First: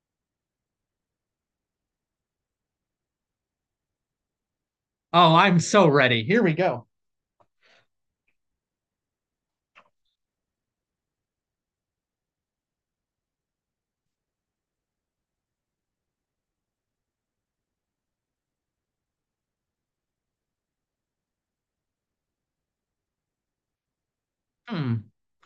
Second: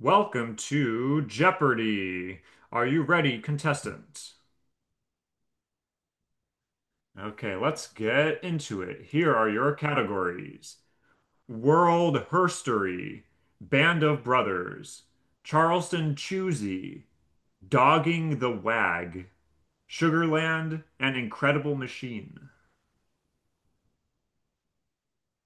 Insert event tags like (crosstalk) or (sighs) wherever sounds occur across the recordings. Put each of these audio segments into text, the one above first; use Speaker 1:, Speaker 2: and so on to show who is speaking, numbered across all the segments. Speaker 1: Welcome to Jeopardy! Are you ready, contestant?
Speaker 2: Oh, I'm so ready. Here we go.
Speaker 1: Okay, let's get into it. Here are your categories: World Herstory, Band of Brothers, Charleston Choosy, Dogging the Wag, Sugarland, and Incredible Machine.
Speaker 2: Hmm.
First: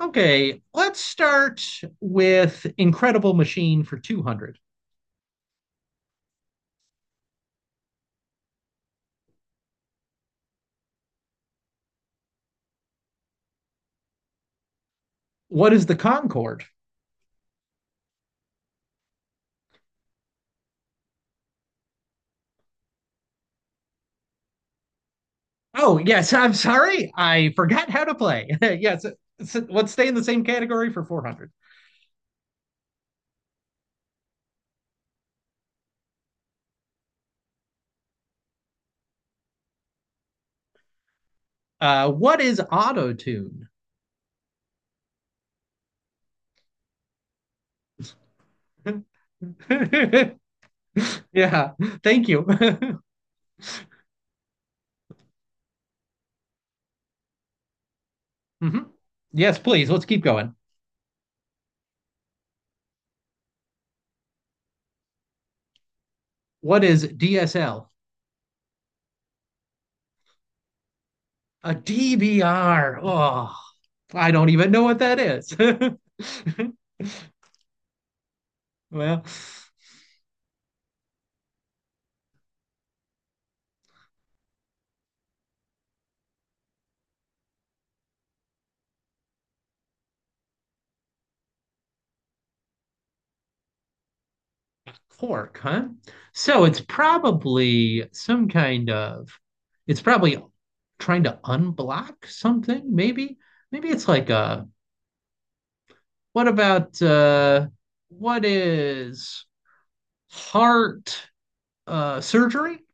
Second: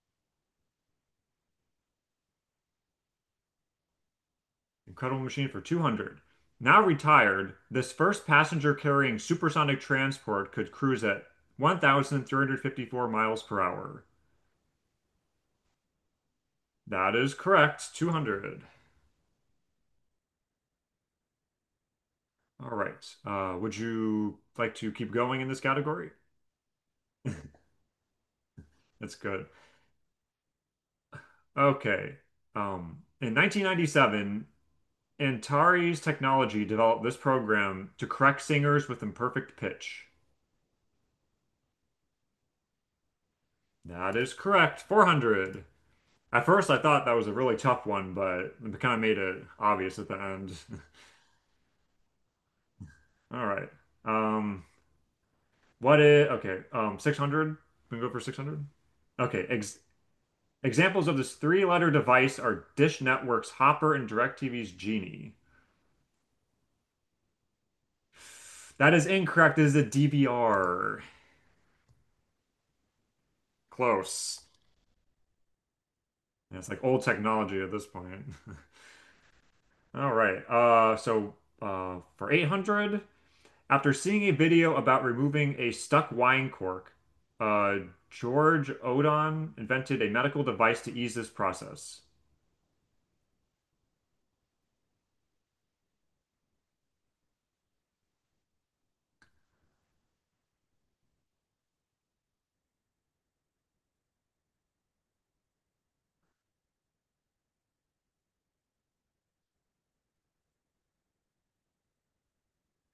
Speaker 2: Okay, let's start with Incredible Machine for 200.
Speaker 1: Incredible Machine for 200. Now retired, this first passenger carrying supersonic transport could cruise at 1,354 miles per hour.
Speaker 2: What is the Concorde?
Speaker 1: That is correct. 200. All right. Would you like to keep going in this
Speaker 2: Oh,
Speaker 1: category?
Speaker 2: yes, I'm sorry. I forgot how to play. (laughs) Yes,
Speaker 1: That's good.
Speaker 2: let's stay in the same category for 400.
Speaker 1: Okay. In 1997, Antares Technology developed this program to correct singers with imperfect pitch.
Speaker 2: What is auto tune?
Speaker 1: That is correct. 400. At first, I thought that was a really tough one, but it kind of made it obvious at the end. (laughs)
Speaker 2: (laughs) Yeah, thank you. (laughs)
Speaker 1: All right. Um, what is, okay, 600? We can go for 600?
Speaker 2: Mhm.
Speaker 1: Okay,
Speaker 2: Yes,
Speaker 1: ex
Speaker 2: please. Let's keep going.
Speaker 1: Examples of this three-letter device are Dish Network's Hopper and DirecTV's Genie.
Speaker 2: What is DSL?
Speaker 1: That is incorrect. It is a DVR.
Speaker 2: a DVR. Oh, I
Speaker 1: Close.
Speaker 2: don't even know what that is.
Speaker 1: Yeah, it's like old technology at this point.
Speaker 2: (laughs) Well,
Speaker 1: (laughs) All right. For 800, after seeing a video about removing a stuck wine cork, uh, George Odon invented a medical device to ease this process.
Speaker 2: cork, huh? So it's probably some kind of, it's probably trying to unblock something, maybe. Maybe it's like a, what about, what is heart, surgery? (laughs)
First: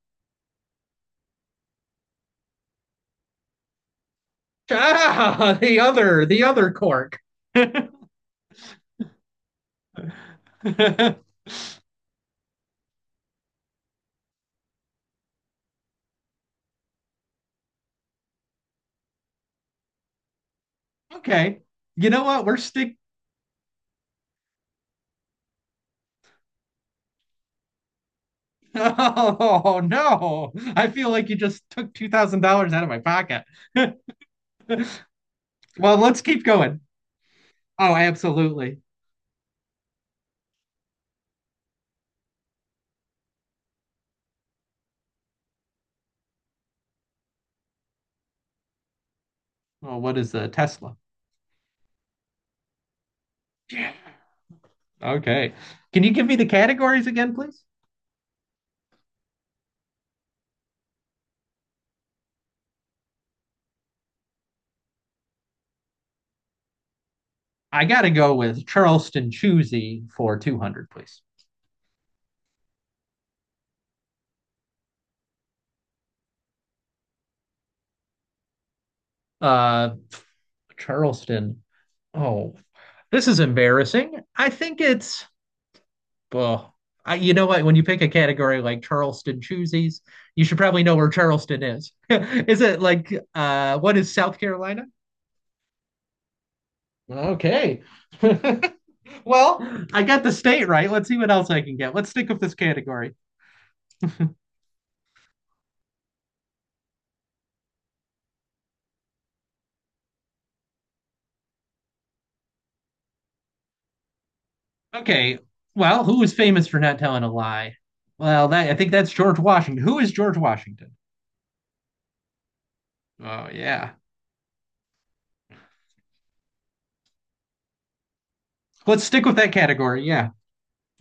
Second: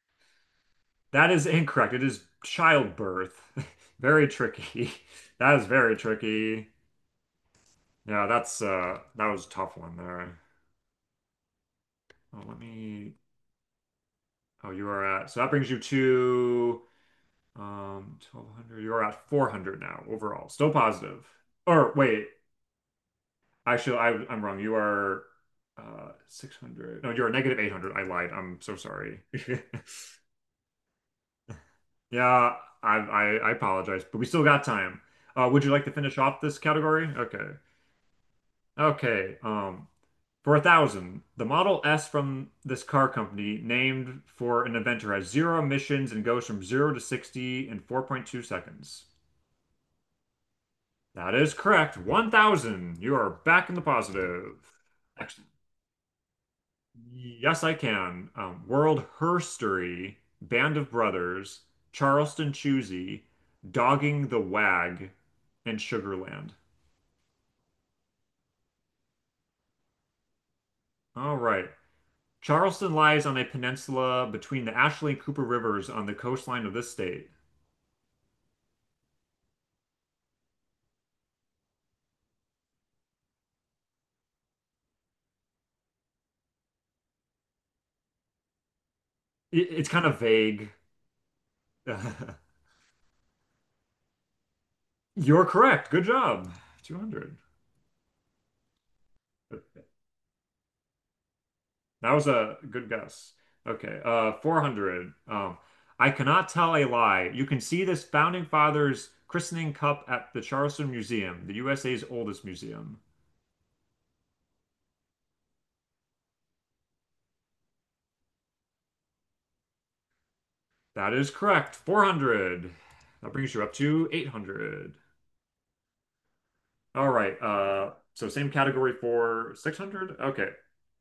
Speaker 1: That is incorrect. It is childbirth. (laughs) Very tricky. (laughs)
Speaker 2: Ah,
Speaker 1: That is
Speaker 2: the
Speaker 1: very
Speaker 2: other, the
Speaker 1: tricky.
Speaker 2: other cork. (laughs)
Speaker 1: Yeah, that's that was a tough one there. Oh, let me oh you are at so that brings you to 1200. You're at 400 now overall. Still positive.
Speaker 2: Okay.
Speaker 1: Or
Speaker 2: You know
Speaker 1: wait,
Speaker 2: what? We're stick.
Speaker 1: actually I'm wrong. You are 600. No, you're 800. I lied. I'm
Speaker 2: (laughs)
Speaker 1: so sorry. (laughs)
Speaker 2: Oh, no. I feel like you just took
Speaker 1: Yeah,
Speaker 2: $2,000 out of
Speaker 1: I,
Speaker 2: my
Speaker 1: I
Speaker 2: pocket.
Speaker 1: I apologize,
Speaker 2: (laughs)
Speaker 1: but we still got time. Would you like to
Speaker 2: Well,
Speaker 1: finish
Speaker 2: let's
Speaker 1: off
Speaker 2: keep
Speaker 1: this
Speaker 2: going.
Speaker 1: category? Okay.
Speaker 2: Oh, absolutely.
Speaker 1: Okay. For a thousand, the Model S from this car company, named for an inventor, has zero emissions and goes from zero to 60 in 4.2 seconds.
Speaker 2: Oh, what is a Tesla?
Speaker 1: That is correct. 1,000. You are back in the
Speaker 2: Yeah.
Speaker 1: positive. Excellent.
Speaker 2: Okay. Can you give me the categories again,
Speaker 1: Yes,
Speaker 2: please?
Speaker 1: I can. World Herstory, Band of Brothers, Charleston Choosy, Dogging the Wag, and Sugarland.
Speaker 2: I got to go with Charleston Choosy for 200, please.
Speaker 1: All right. Charleston lies on a peninsula between the Ashley and Cooper Rivers on the coastline of this state.
Speaker 2: Uh, Charleston. Oh, this is embarrassing. I think it's, well, I, you know what? When you pick a category like Charleston
Speaker 1: It's
Speaker 2: Choosies,
Speaker 1: kind of
Speaker 2: you should
Speaker 1: vague.
Speaker 2: probably know where Charleston is. (laughs)
Speaker 1: (laughs)
Speaker 2: Is it like, what is South Carolina?
Speaker 1: You're correct. Good job. 200.
Speaker 2: Okay. (laughs) Well, I got the state right. Let's see what else I can get. Let's
Speaker 1: That was
Speaker 2: stick with this
Speaker 1: a good
Speaker 2: category.
Speaker 1: guess. Okay, 400. I cannot tell a lie. You can see this founding father's christening cup at the Charleston Museum, the USA's oldest museum.
Speaker 2: Okay. Well, who is famous for not telling a lie? Well, that I think that's George Washington. Who is George Washington?
Speaker 1: That is correct. 400. That
Speaker 2: Oh,
Speaker 1: brings you up
Speaker 2: yeah.
Speaker 1: to 800. All right. Same category
Speaker 2: Let's stick with
Speaker 1: for
Speaker 2: that category.
Speaker 1: 600.
Speaker 2: Yeah.
Speaker 1: Okay.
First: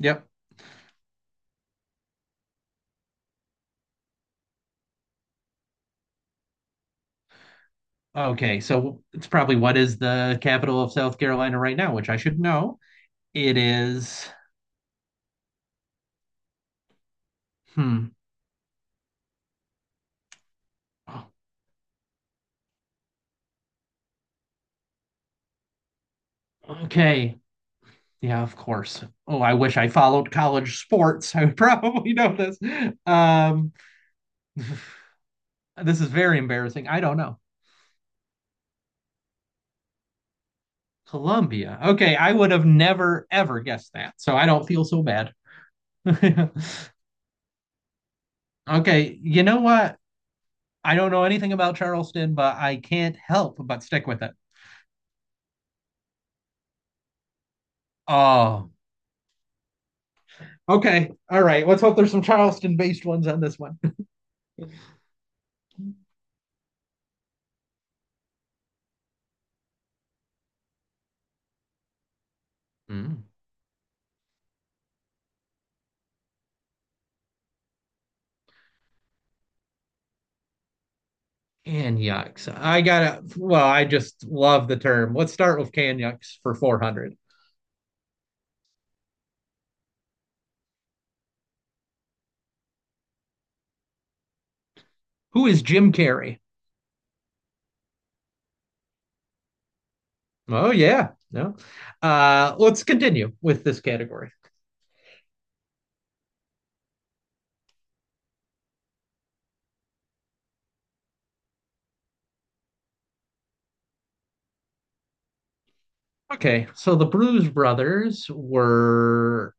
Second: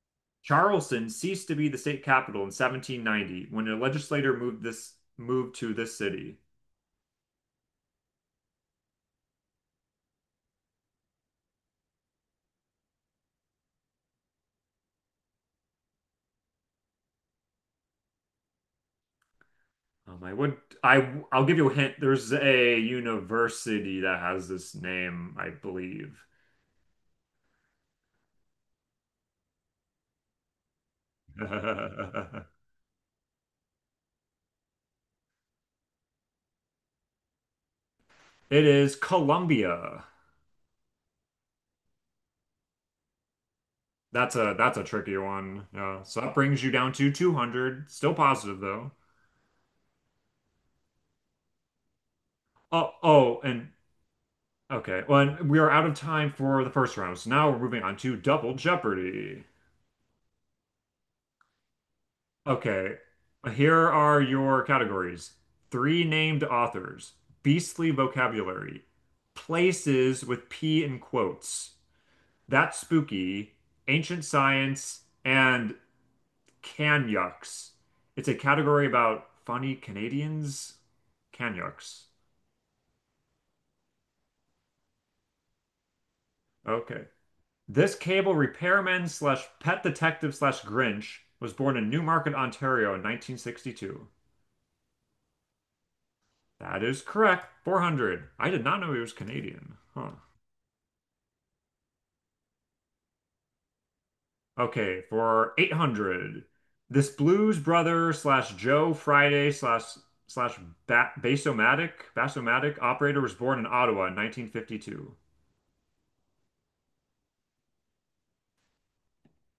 Speaker 2: Yep.
Speaker 1: Charleston ceased to be the state capital in 1790 when a legislator moved to this city.
Speaker 2: Okay. So it's probably what is the capital of South Carolina right now, which I should know. It is. Hmm.
Speaker 1: I would I I'll give you a hint. There's a university that has this name, I believe.
Speaker 2: Okay. Yeah, of course. Oh, I wish I followed college sports. (laughs) I would probably know
Speaker 1: (laughs)
Speaker 2: this. Um, this is very embarrassing. I don't know.
Speaker 1: It is Columbia.
Speaker 2: Colombia. Okay, I would have never ever guessed that.
Speaker 1: That's
Speaker 2: So I
Speaker 1: a
Speaker 2: don't
Speaker 1: that's a
Speaker 2: feel so
Speaker 1: trickier
Speaker 2: bad.
Speaker 1: one. Yeah. So that
Speaker 2: (laughs)
Speaker 1: brings you down to 200. Still positive though.
Speaker 2: Okay, you know what? I don't know anything about Charleston, but I
Speaker 1: Oh
Speaker 2: can't
Speaker 1: oh
Speaker 2: help
Speaker 1: and
Speaker 2: but stick with it.
Speaker 1: okay. Well, and we are out of time for the first round. So now we're moving on to Double
Speaker 2: Oh,
Speaker 1: Jeopardy.
Speaker 2: okay. All right. Let's hope there's some
Speaker 1: Okay,
Speaker 2: Charleston-based ones on this
Speaker 1: here
Speaker 2: one. (laughs)
Speaker 1: are your categories. Three named authors, beastly vocabulary, places with P in quotes, that's
Speaker 2: Mm.
Speaker 1: spooky, ancient science, and canyucks. It's a category about funny Canadians. Canyucks.
Speaker 2: Canyucks. I gotta, well, I just love the term. Let's start with Canyucks for
Speaker 1: Okay.
Speaker 2: 400.
Speaker 1: This cable repairman slash pet detective slash Grinch was born in Newmarket, Ontario in 1962.
Speaker 2: Who is Jim Carrey?
Speaker 1: That is correct. 400. I did not know he was Canadian. Huh.
Speaker 2: Oh, yeah. No. Let's continue with this category.
Speaker 1: Okay, for 800. This blues brother slash Joe Friday slash slash Basomatic operator was born in Ottawa in 1952.
Speaker 2: Okay, so the Blues Brothers were.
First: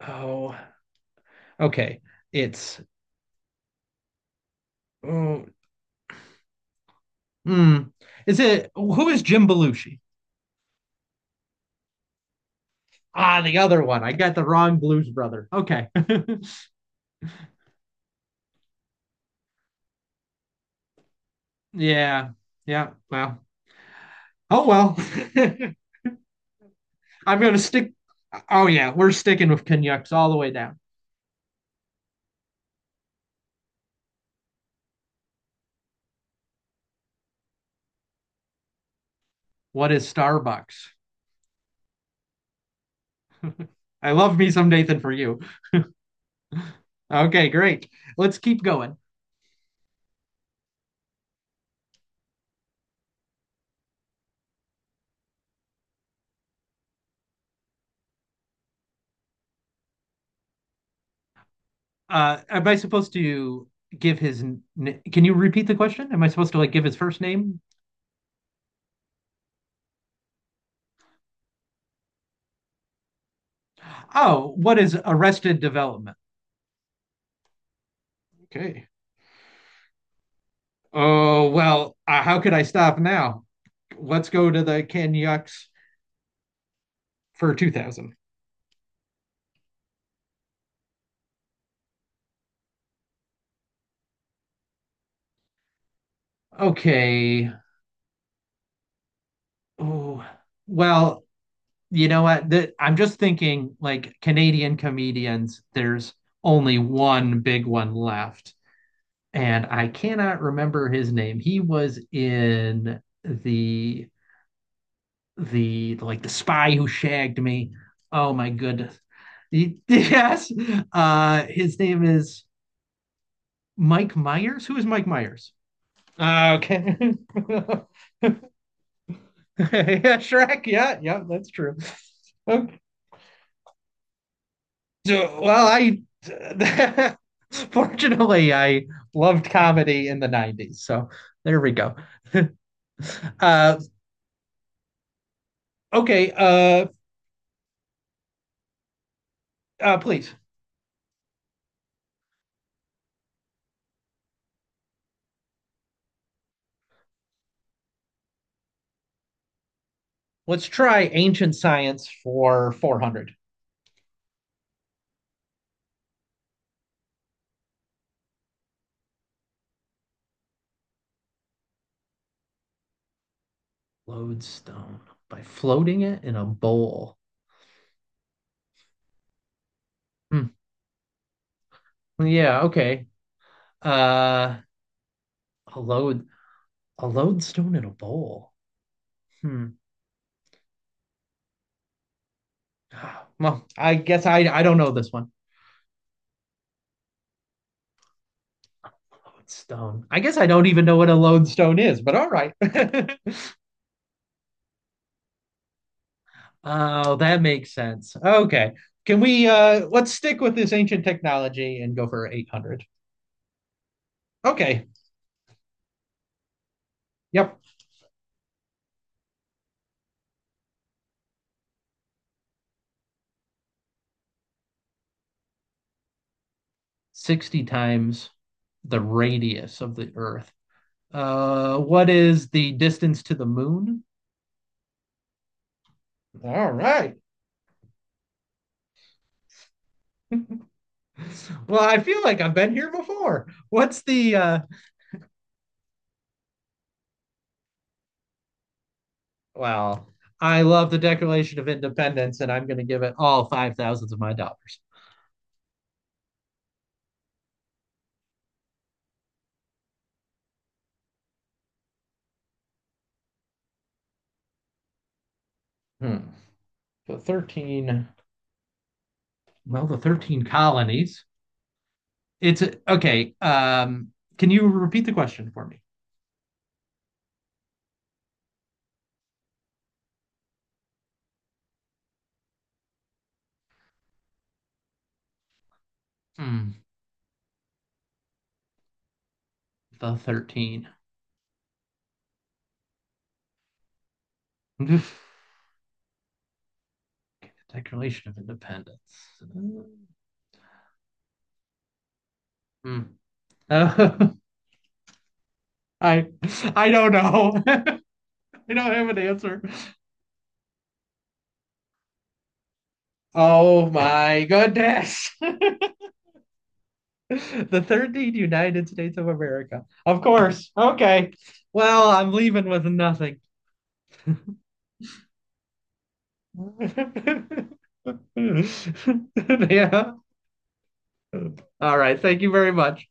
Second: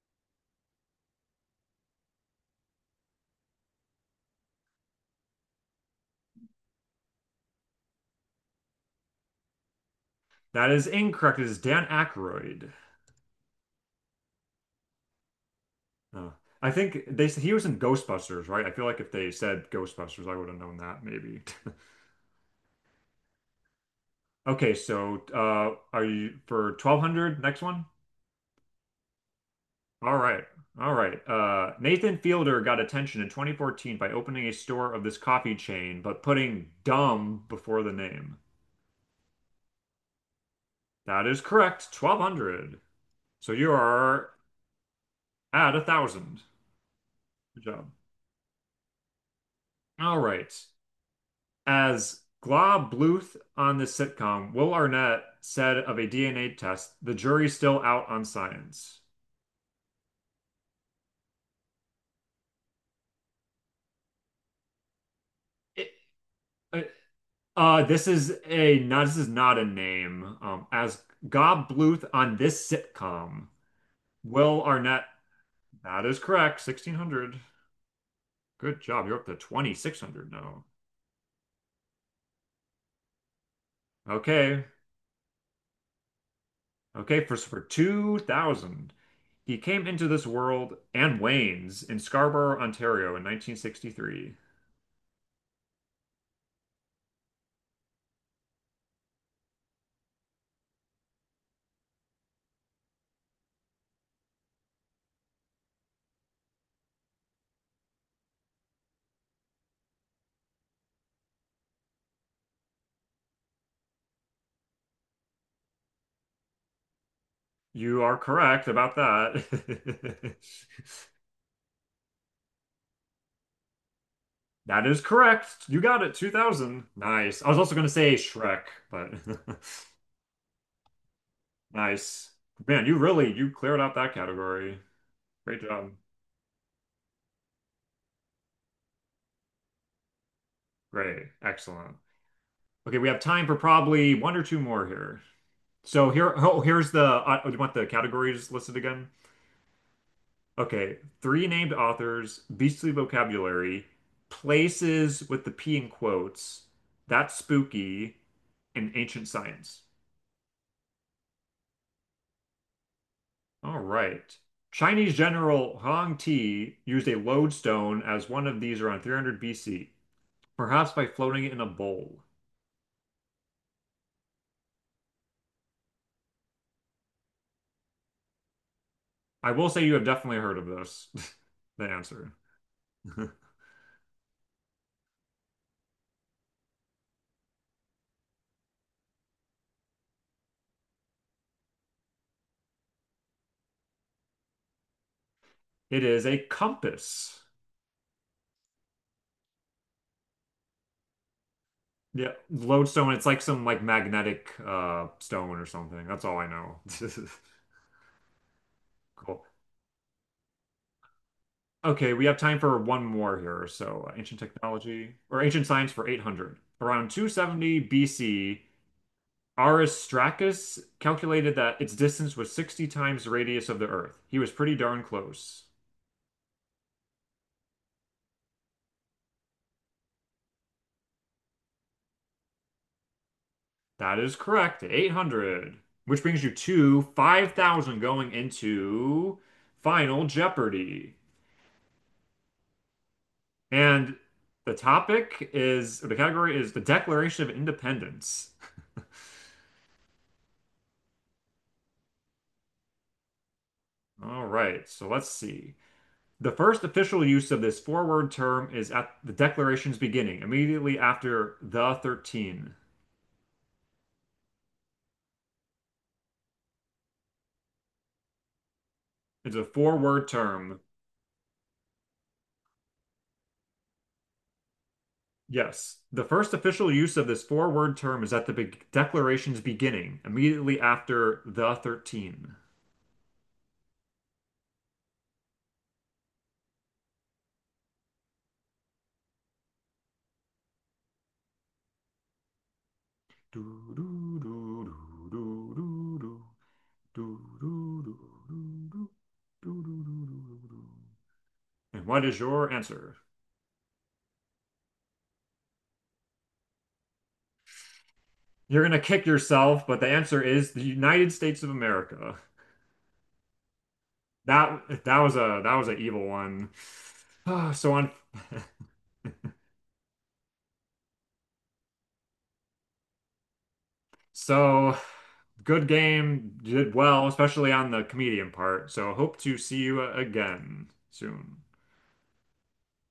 Speaker 2: Oh, okay. It's. Oh. Hmm. Is it who is Jim Belushi?
Speaker 1: That is incorrect. It is Dan Aykroyd.
Speaker 2: Ah, the other one. I got the wrong Blues Brother. Okay. (laughs)
Speaker 1: Oh. I think they he was in Ghostbusters, right? I feel like if they said Ghostbusters, I would have known that maybe. (laughs)
Speaker 2: Yeah. Yeah. Well. Oh,
Speaker 1: Okay,
Speaker 2: well.
Speaker 1: so
Speaker 2: (laughs)
Speaker 1: are you for 1200?
Speaker 2: I'm gonna
Speaker 1: Next one.
Speaker 2: stick. Oh, yeah, we're sticking with Canucks
Speaker 1: All
Speaker 2: all the
Speaker 1: right.
Speaker 2: way down.
Speaker 1: All right. Nathan Fielder got attention in 2014 by opening a store of this coffee chain, but putting dumb before the name.
Speaker 2: What is Starbucks?
Speaker 1: That is correct. 1200. So you
Speaker 2: I
Speaker 1: are
Speaker 2: love me some Nathan for you.
Speaker 1: at a thousand.
Speaker 2: Okay,
Speaker 1: Good
Speaker 2: great.
Speaker 1: job.
Speaker 2: Let's keep going.
Speaker 1: All right. As Glob Bluth on this sitcom, Will Arnett said of a DNA test, the jury's still out on science.
Speaker 2: Am I supposed to give his? Can you repeat the
Speaker 1: It-
Speaker 2: question? Am I supposed to like
Speaker 1: uh,
Speaker 2: give his first name?
Speaker 1: this is a not. This is not a name. As Gob Bluth on this sitcom.
Speaker 2: Oh,
Speaker 1: Will
Speaker 2: what is
Speaker 1: Arnett.
Speaker 2: Arrested
Speaker 1: That
Speaker 2: Development?
Speaker 1: is correct. 1600. Good
Speaker 2: Okay.
Speaker 1: job. You're up to 2600 now.
Speaker 2: Oh, well, how could I stop now? Let's go to
Speaker 1: Okay.
Speaker 2: the Canyucks
Speaker 1: Okay. For,
Speaker 2: for
Speaker 1: for
Speaker 2: 2,000.
Speaker 1: 2000, he came into this world and wanes in Scarborough, Ontario in 1963.
Speaker 2: Okay. Oh, well, you know what? I'm just thinking like Canadian comedians. There's only one big one left, and I cannot remember his name. He was in the, like, the spy who shagged me.
Speaker 1: You are
Speaker 2: Oh my
Speaker 1: correct about
Speaker 2: goodness. (laughs)
Speaker 1: that.
Speaker 2: Yes.
Speaker 1: (laughs)
Speaker 2: His name is Mike Myers. Who
Speaker 1: That
Speaker 2: is
Speaker 1: is
Speaker 2: Mike Myers?
Speaker 1: correct. You got it. 2000.
Speaker 2: Okay.
Speaker 1: Nice. I
Speaker 2: (laughs)
Speaker 1: was also
Speaker 2: Yeah,
Speaker 1: going to say Shrek, but
Speaker 2: Shrek. Yeah, yeah, that's
Speaker 1: (laughs)
Speaker 2: true.
Speaker 1: nice.
Speaker 2: Okay.
Speaker 1: Man, you cleared out that category.
Speaker 2: So,
Speaker 1: Great
Speaker 2: well,
Speaker 1: job.
Speaker 2: I (laughs) fortunately I loved comedy in the 90s. So
Speaker 1: Great.
Speaker 2: there we go.
Speaker 1: Excellent. Okay, we have
Speaker 2: (laughs)
Speaker 1: time for
Speaker 2: uh,
Speaker 1: probably one or two more here. So
Speaker 2: okay,
Speaker 1: here, you want the categories listed again?
Speaker 2: please.
Speaker 1: Okay, three named authors, beastly vocabulary, places with the P in quotes, that's spooky, and ancient science.
Speaker 2: Let's try ancient science for 400.
Speaker 1: All right. Chinese general Huang Ti used a lodestone as one of these around 300 BC, perhaps by floating it in a bowl.
Speaker 2: Lodestone by floating it in a bowl.
Speaker 1: I will say you have definitely
Speaker 2: Hmm.
Speaker 1: heard of this, (laughs) the answer.
Speaker 2: Yeah, okay.
Speaker 1: (laughs)
Speaker 2: Uh, a load a lodestone in a bowl. Hmm. Well, I guess I don't know this one.
Speaker 1: It is a compass.
Speaker 2: Lodestone. I guess I don't even know what a lodestone is, but all
Speaker 1: Yeah,
Speaker 2: right.
Speaker 1: lodestone.
Speaker 2: (laughs)
Speaker 1: It's like some like magnetic stone or something. That's all I know. (laughs)
Speaker 2: Oh, that makes sense. Okay. Can
Speaker 1: Cool.
Speaker 2: we Let's stick with this ancient technology and go
Speaker 1: Okay, we
Speaker 2: for
Speaker 1: have time for
Speaker 2: 800.
Speaker 1: one more here. So, ancient
Speaker 2: Okay.
Speaker 1: technology or ancient science for 800. Around
Speaker 2: Yep.
Speaker 1: 270 BC, Aristarchus calculated that its distance was 60 times the radius of the Earth. He was pretty darn close.
Speaker 2: 60 times the radius of the earth. What is the distance to the moon?
Speaker 1: That is correct. 800, which brings you
Speaker 2: All
Speaker 1: to
Speaker 2: right.
Speaker 1: 5,000 going into Final Jeopardy.
Speaker 2: Well, I feel like I've been here before. What's
Speaker 1: And
Speaker 2: the
Speaker 1: the topic is, or the category is the Declaration of Independence.
Speaker 2: Well, I love the Declaration of Independence and I'm going to give it all 5 thousands of my
Speaker 1: All
Speaker 2: dollars.
Speaker 1: right, so let's see. The first official use of this four-word term is at the Declaration's beginning, immediately after the 13.
Speaker 2: Hmm. The 13.
Speaker 1: It's a
Speaker 2: Well, the
Speaker 1: four-word
Speaker 2: 13
Speaker 1: term.
Speaker 2: colonies. It's okay. Can you repeat the question for me?
Speaker 1: Yes. The first official use of this four-word term is at the be Declaration's beginning, immediately after the 13.
Speaker 2: Hmm, the 13.
Speaker 1: Do, do, do,
Speaker 2: (laughs)
Speaker 1: do, do, do, do. And
Speaker 2: Declaration of Independence.
Speaker 1: what is your answer?
Speaker 2: Hmm. Uh, (laughs) I I don't know. (laughs) I don't
Speaker 1: You're gonna
Speaker 2: have an
Speaker 1: kick
Speaker 2: answer.
Speaker 1: yourself, but the answer is the United States of America.
Speaker 2: Oh my
Speaker 1: That that
Speaker 2: goodness.
Speaker 1: was
Speaker 2: (laughs)
Speaker 1: a that was an evil one. (sighs) Ah,
Speaker 2: The
Speaker 1: So on
Speaker 2: 13 United States of America. Of course. Okay. Well, I'm leaving with nothing.
Speaker 1: so good game, did well, especially on the comedian part. So hope to
Speaker 2: (laughs)
Speaker 1: see you
Speaker 2: Yeah.
Speaker 1: again soon.
Speaker 2: All right. Thank you very much.